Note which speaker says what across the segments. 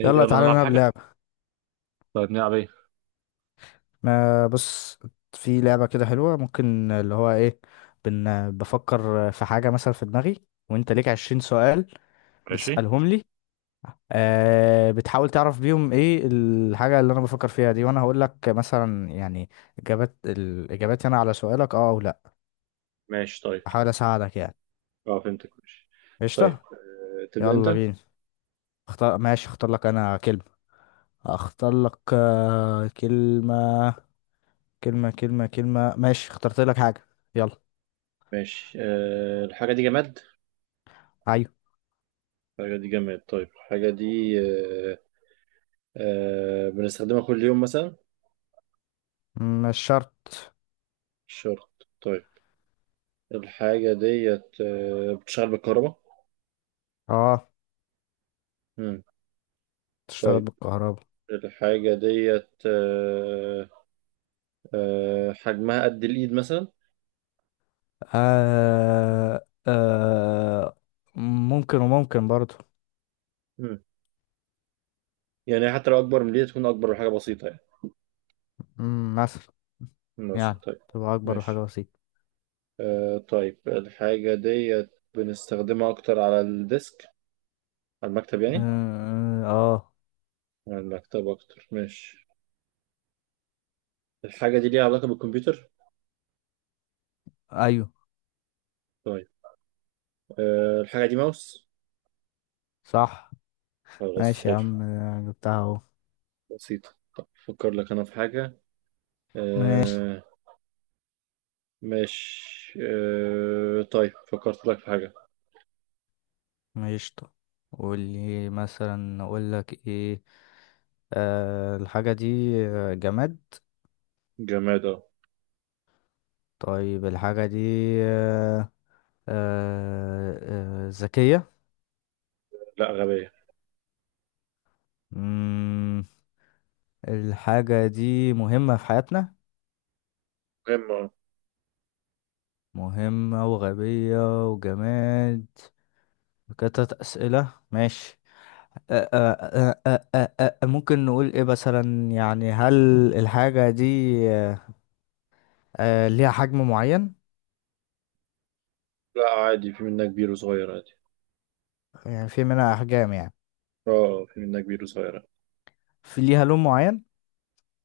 Speaker 1: إيه،
Speaker 2: يلا
Speaker 1: يلا
Speaker 2: تعالى
Speaker 1: نلعب
Speaker 2: نلعب
Speaker 1: حاجة.
Speaker 2: لعبة.
Speaker 1: طيب، نلعب ايه؟
Speaker 2: ما بص، في لعبة كده حلوة، ممكن اللي هو ايه. بفكر في حاجة مثلا في دماغي، وانت ليك 20 سؤال
Speaker 1: ماشي.
Speaker 2: بتسألهم لي. آه، بتحاول تعرف بيهم ايه الحاجة اللي انا بفكر فيها دي، وانا هقول لك مثلا يعني الاجابات هنا على سؤالك، اه او لا.
Speaker 1: ماشي طيب.
Speaker 2: احاول اساعدك يعني.
Speaker 1: اه، فهمتك. ماشي. طيب،
Speaker 2: قشطة.
Speaker 1: تبدأ انت.
Speaker 2: يلا بينا. اختار، ماشي، اختار لك انا كلمة. اختار لك كلمة. كلمة كلمة كلمة ماشي، اخترت لك حاجة. يلا.
Speaker 1: ماشي. الحاجة دي جماد؟
Speaker 2: أيوة.
Speaker 1: الحاجة دي جماد. طيب، الحاجة دي أه أه بنستخدمها كل يوم مثلا؟
Speaker 2: مش شرط.
Speaker 1: مش شرط. طيب، الحاجة ديت بتشتغل بالكهرباء؟
Speaker 2: اه،
Speaker 1: مم.
Speaker 2: تشتغل
Speaker 1: طيب،
Speaker 2: بالكهرباء.
Speaker 1: الحاجة ديت أه أه حجمها قد الإيد مثلا؟
Speaker 2: آه آه، ممكن، وممكن برضو.
Speaker 1: مم. يعني حتى لو أكبر من الإيد، تكون أكبر من حاجة بسيطة يعني.
Speaker 2: مثلا
Speaker 1: مثلا.
Speaker 2: يعني
Speaker 1: طيب،
Speaker 2: تبقى أكبر
Speaker 1: ماشي.
Speaker 2: حاجة بسيطة.
Speaker 1: طيب، الحاجة ديت بنستخدمها أكتر على الديسك، على المكتب يعني.
Speaker 2: آه, آه.
Speaker 1: على المكتب أكتر. ماشي. الحاجة دي ليها علاقة بالكمبيوتر؟
Speaker 2: أيوه
Speaker 1: طيب. الحاجة دي ماوس؟
Speaker 2: صح.
Speaker 1: خلاص،
Speaker 2: ماشي يا
Speaker 1: حلو.
Speaker 2: عم، أنا جبتها أهو.
Speaker 1: بسيطة. أفكر لك أنا في حاجة.
Speaker 2: ماشي
Speaker 1: آه، ماشي. طيب، فكرت لك في حاجة.
Speaker 2: ماشي، طب قول لي مثلا أقول لك إيه. الحاجة دي جماد.
Speaker 1: جماد أهو.
Speaker 2: طيب الحاجة دي، آه آه، ذكية.
Speaker 1: لا، غبية.
Speaker 2: مم، الحاجة دي مهمة في حياتنا،
Speaker 1: مهمة أهو.
Speaker 2: مهمة وغبية وجماد. كتت أسئلة ماشي. ممكن نقول ايه مثلا، يعني هل الحاجة دي آه، ليها حجم معين؟
Speaker 1: لا، عادي، في منها كبير وصغير عادي.
Speaker 2: يعني في منها أحجام يعني.
Speaker 1: اه، آه، في منها كبير وصغير.
Speaker 2: في ليها لون معين؟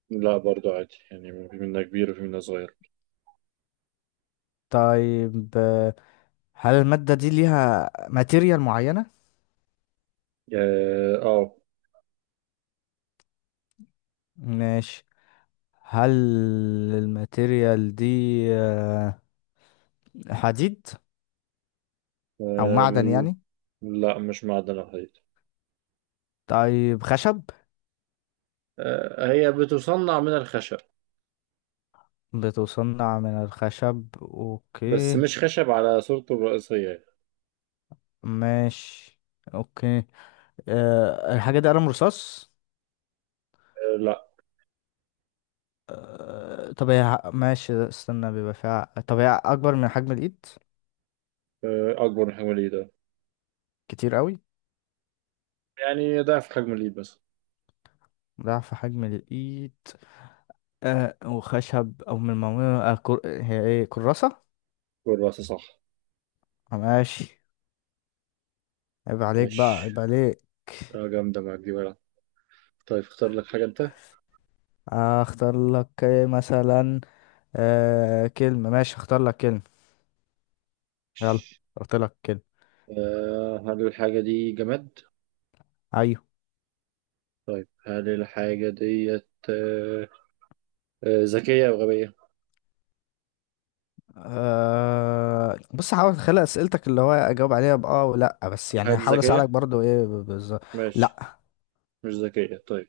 Speaker 1: لا، برضو عادي يعني، في منها كبير وفي منها صغير.
Speaker 2: طيب، هل المادة دي ليها ماتيريال معينة؟
Speaker 1: اه، آه.
Speaker 2: ماشي. هل الماتيريال دي آه، حديد أو معدن
Speaker 1: آه،
Speaker 2: يعني؟
Speaker 1: لا، مش معدن الحديد.
Speaker 2: طيب خشب.
Speaker 1: آه، هي بتصنع من الخشب.
Speaker 2: بتصنع من الخشب،
Speaker 1: بس
Speaker 2: اوكي.
Speaker 1: مش خشب على صورته الرئيسية.
Speaker 2: ماشي اوكي. أه، الحاجة دي قلم رصاص.
Speaker 1: آه، لا.
Speaker 2: أه طب هي ماشي، استنى بيبقى فيها، طب هي اكبر من حجم الايد؟
Speaker 1: آه، أكبر من حجم الإيد. آه.
Speaker 2: كتير قوي.
Speaker 1: يعني ضعف حجم الإيد بس.
Speaker 2: ضعف حجم الايد. أه، وخشب او من المعمولة هي ايه، كراسة.
Speaker 1: والرأس صح.
Speaker 2: ماشي. عيب عليك بقى،
Speaker 1: ماشي.
Speaker 2: عيب عليك.
Speaker 1: جامدة معاك دي بقى. طيب، اختار لك حاجة أنت.
Speaker 2: اختار لك إيه مثلا. أه كلمة، ماشي اختار لك كلمة. يلا.
Speaker 1: ماشي.
Speaker 2: اختار لك كلمة.
Speaker 1: هل الحاجة دي جماد؟
Speaker 2: أيوة.
Speaker 1: هل الحاجة ديت ذكية أو غبية؟
Speaker 2: أه بص، هحاول اتخيل اسئلتك اللي هو اجاوب عليها باه ولا بس،
Speaker 1: هل الحاجة
Speaker 2: يعني
Speaker 1: دي
Speaker 2: هحاول اساعدك
Speaker 1: ذكية؟
Speaker 2: برضو ايه بالظبط.
Speaker 1: ماشي.
Speaker 2: لا.
Speaker 1: مش ذكية. طيب.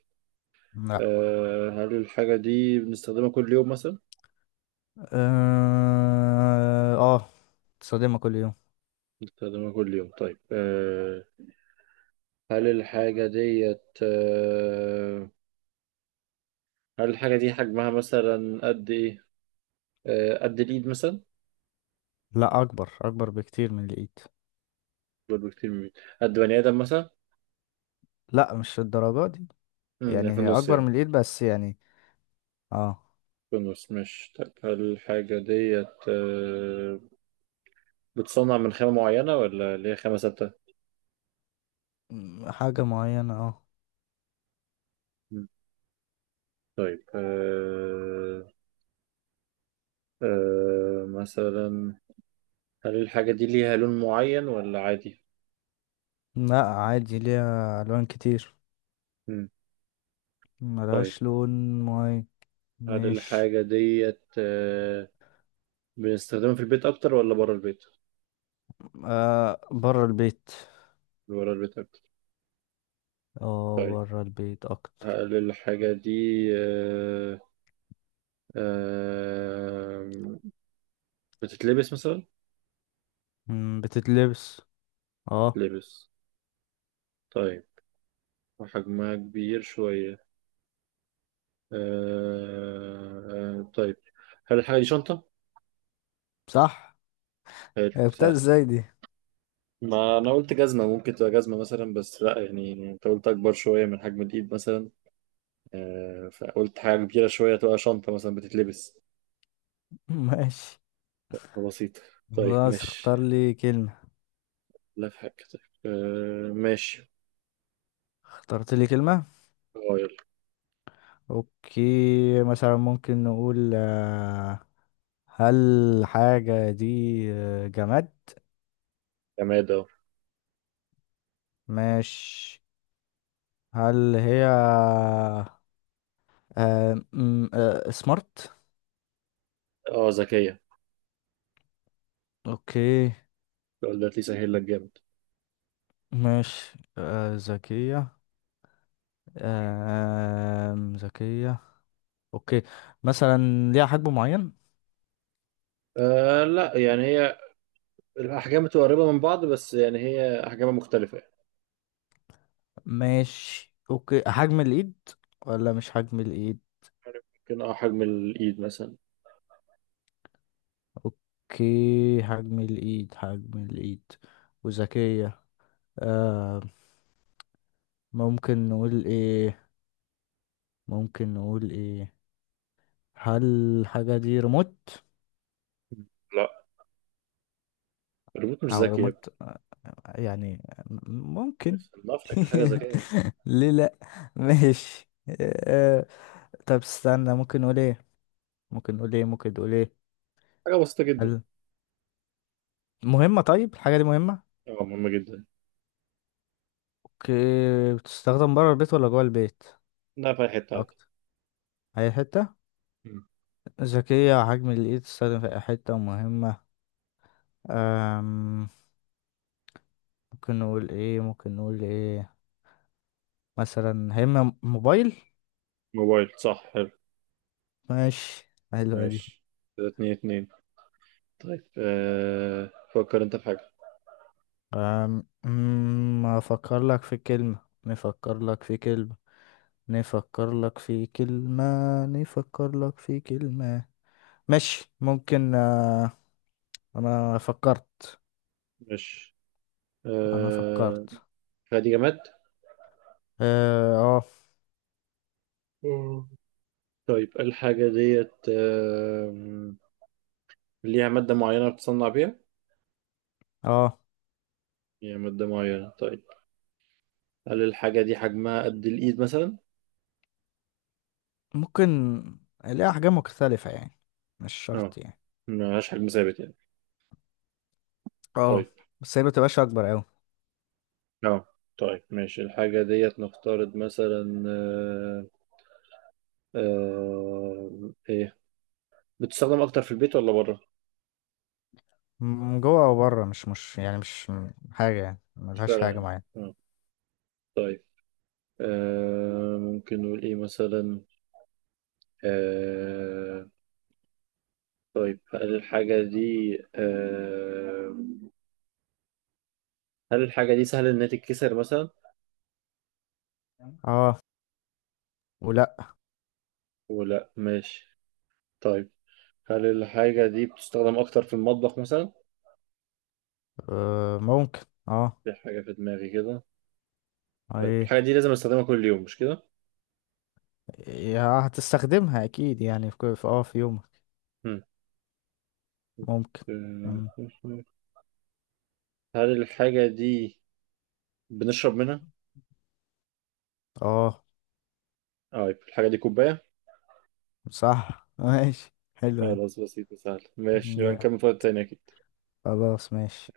Speaker 2: لا.
Speaker 1: هل الحاجة دي بنستخدمها كل يوم مثلا؟
Speaker 2: اه، تصادمها كل يوم.
Speaker 1: بستخدمها كل يوم. طيب. هل الحاجة ديت هل الحاجة دي حجمها مثلا قد إيه؟ قد الإيد مثلا؟
Speaker 2: لا اكبر اكبر بكتير من الايد.
Speaker 1: برضه كتير من الإيد. قد بني آدم مثلا؟
Speaker 2: لا مش الدرجات دي.
Speaker 1: مم، يعني
Speaker 2: يعني
Speaker 1: في
Speaker 2: هي
Speaker 1: النص
Speaker 2: اكبر من
Speaker 1: يعني.
Speaker 2: الايد بس يعني. اه.
Speaker 1: في النص مش. طيب، هل الحاجة ديت بتصنع من خامة معينة ولا اللي هي خامة ثابتة؟
Speaker 2: حاجة معينة اه.
Speaker 1: مم، طيب. أه أه مثلا. هل الحاجة دي ليها لون معين ولا عادي؟
Speaker 2: لا عادي، ليها الوان كتير.
Speaker 1: مم،
Speaker 2: ملهاش
Speaker 1: طيب.
Speaker 2: لون معين.
Speaker 1: هل
Speaker 2: ماشي.
Speaker 1: الحاجة ديت بنستخدمها في البيت أكتر ولا بره البيت؟
Speaker 2: آه، بره البيت.
Speaker 1: بره البيت أكتر.
Speaker 2: اه،
Speaker 1: طيب.
Speaker 2: بره البيت اكتر.
Speaker 1: هل الحاجة دي آه، بتتلبس مثلا؟
Speaker 2: بتتلبس. اه.
Speaker 1: لبس. طيب. وحجمها كبير شوية. آه، آه، طيب. هل الحاجة دي شنطة؟
Speaker 2: صح.
Speaker 1: حلو،
Speaker 2: عرفتها
Speaker 1: سهل.
Speaker 2: ازاي دي؟
Speaker 1: ما أنا قلت جزمة، ممكن تبقى جزمة مثلا، بس لأ، يعني أنت قلت أكبر شوية من حجم الإيد مثلا. آه، فقلت حاجة كبيرة شوية تبقى شنطة مثلا بتتلبس.
Speaker 2: ماشي.
Speaker 1: بسيطة. طيب،
Speaker 2: خلاص،
Speaker 1: ماشي.
Speaker 2: اختار لي كلمة.
Speaker 1: لا، في حاجة. طيب. آه، ماشي.
Speaker 2: اخترت لي كلمة.
Speaker 1: اه، يلا.
Speaker 2: اوكي. مثلا ممكن نقول هل حاجة دي جماد.
Speaker 1: جماد اهو.
Speaker 2: ماشي. هل هي سمارت.
Speaker 1: اه، ذكية.
Speaker 2: اوكي.
Speaker 1: السؤال ده هيسهل لك جامد.
Speaker 2: ماشي، ذكية. ذكية. اوكي. مثلا ليها حجم معين.
Speaker 1: لا، يعني هي الأحجام بتبقى قريبة من بعض، بس يعني هي أحجامها مختلفة يعني.
Speaker 2: ماشي اوكي، حجم الايد ولا مش حجم الايد.
Speaker 1: عارف، ممكن حجم الإيد مثلا.
Speaker 2: اوكي، حجم الايد حجم الايد، وذكية. آه. ممكن نقول ايه، ممكن نقول ايه. هل الحاجة دي ريموت؟
Speaker 1: لا، الريموت مش
Speaker 2: او
Speaker 1: ذكي يا ابني.
Speaker 2: ريموت يعني، ممكن.
Speaker 1: ما شكل حاجة ذكية يعني.
Speaker 2: ليه لا. ماشي. آه طب استنى، ممكن نقول ايه، ممكن نقول ايه، ممكن نقول ايه.
Speaker 1: حاجة بسيطة جدا.
Speaker 2: هل مهمة، طيب الحاجة دي مهمة.
Speaker 1: اه، مهمة جدا.
Speaker 2: اوكي، بتستخدم بره البيت ولا جوه البيت
Speaker 1: لا، في أي حتة عادي.
Speaker 2: اكتر. اي حته.
Speaker 1: مم.
Speaker 2: ذكيه حجم الايد، تستخدم في اي حته، مهمه. أم... ممكن نقول ايه، ممكن نقول ايه. مثلا هيما، موبايل.
Speaker 1: موبايل، صح، حلو.
Speaker 2: ماشي حلوه دي.
Speaker 1: ماشي. كده، 2-2. طيب، فكر انت في حاجة.
Speaker 2: أم... أم، افكر لك في كلمه، نفكر لك في كلمه، نفكر لك في كلمه، نفكر لك في كلمه. ماشي ممكن انا فكرت.
Speaker 1: ماشي.
Speaker 2: انا
Speaker 1: آه
Speaker 2: فكرت.
Speaker 1: الحاجة دي
Speaker 2: اه.
Speaker 1: جماد. طيب، الحاجة ديت ليها مادة معينة بتصنع بيها؟
Speaker 2: اه آه.
Speaker 1: ليها مادة معينة. طيب. هل الحاجة دي حجمها قد الإيد مثلا؟
Speaker 2: ممكن الاقي احجام مختلفة يعني، مش
Speaker 1: اه.
Speaker 2: شرط يعني.
Speaker 1: ملهاش حجم ثابت يعني.
Speaker 2: اه.
Speaker 1: طيب.
Speaker 2: بس هي متبقاش اكبر اوي.
Speaker 1: اه. طيب، ماشي. الحاجة ديت نفترض مثلا ايه بتستخدم أكتر في البيت ولا بره؟
Speaker 2: من جوه او بره، مش يعني مش حاجة، يعني
Speaker 1: مش
Speaker 2: ملهاش
Speaker 1: فارقة
Speaker 2: حاجة
Speaker 1: يعني.
Speaker 2: معينة.
Speaker 1: اه. طيب. ممكن نقول ايه مثلا. آه، طيب، هل الحاجة دي آه، هل الحاجة دي سهل إنها تتكسر مثلا؟
Speaker 2: اه. ولا.
Speaker 1: ولا ماشي. طيب. هل الحاجة دي بتستخدم أكتر في المطبخ مثلا؟
Speaker 2: آه ممكن. اه.
Speaker 1: في حاجة في دماغي كده. طيب، الحاجة
Speaker 2: ايه.
Speaker 1: دي لازم أستخدمها كل يوم مش كده؟
Speaker 2: يا هتستخدمها اكيد يعني في اه في يومك.
Speaker 1: مم.
Speaker 2: ممكن. مم.
Speaker 1: هل الحاجة دي بنشرب منها؟
Speaker 2: اه.
Speaker 1: طيب، الحاجة دي كوباية؟
Speaker 2: صح. ماشي حلو ده.
Speaker 1: خلاص، بسيطة، سهلة. ماشي، نبقى
Speaker 2: يا،
Speaker 1: نكمل في وقت تاني أكيد.
Speaker 2: خلاص ماشي.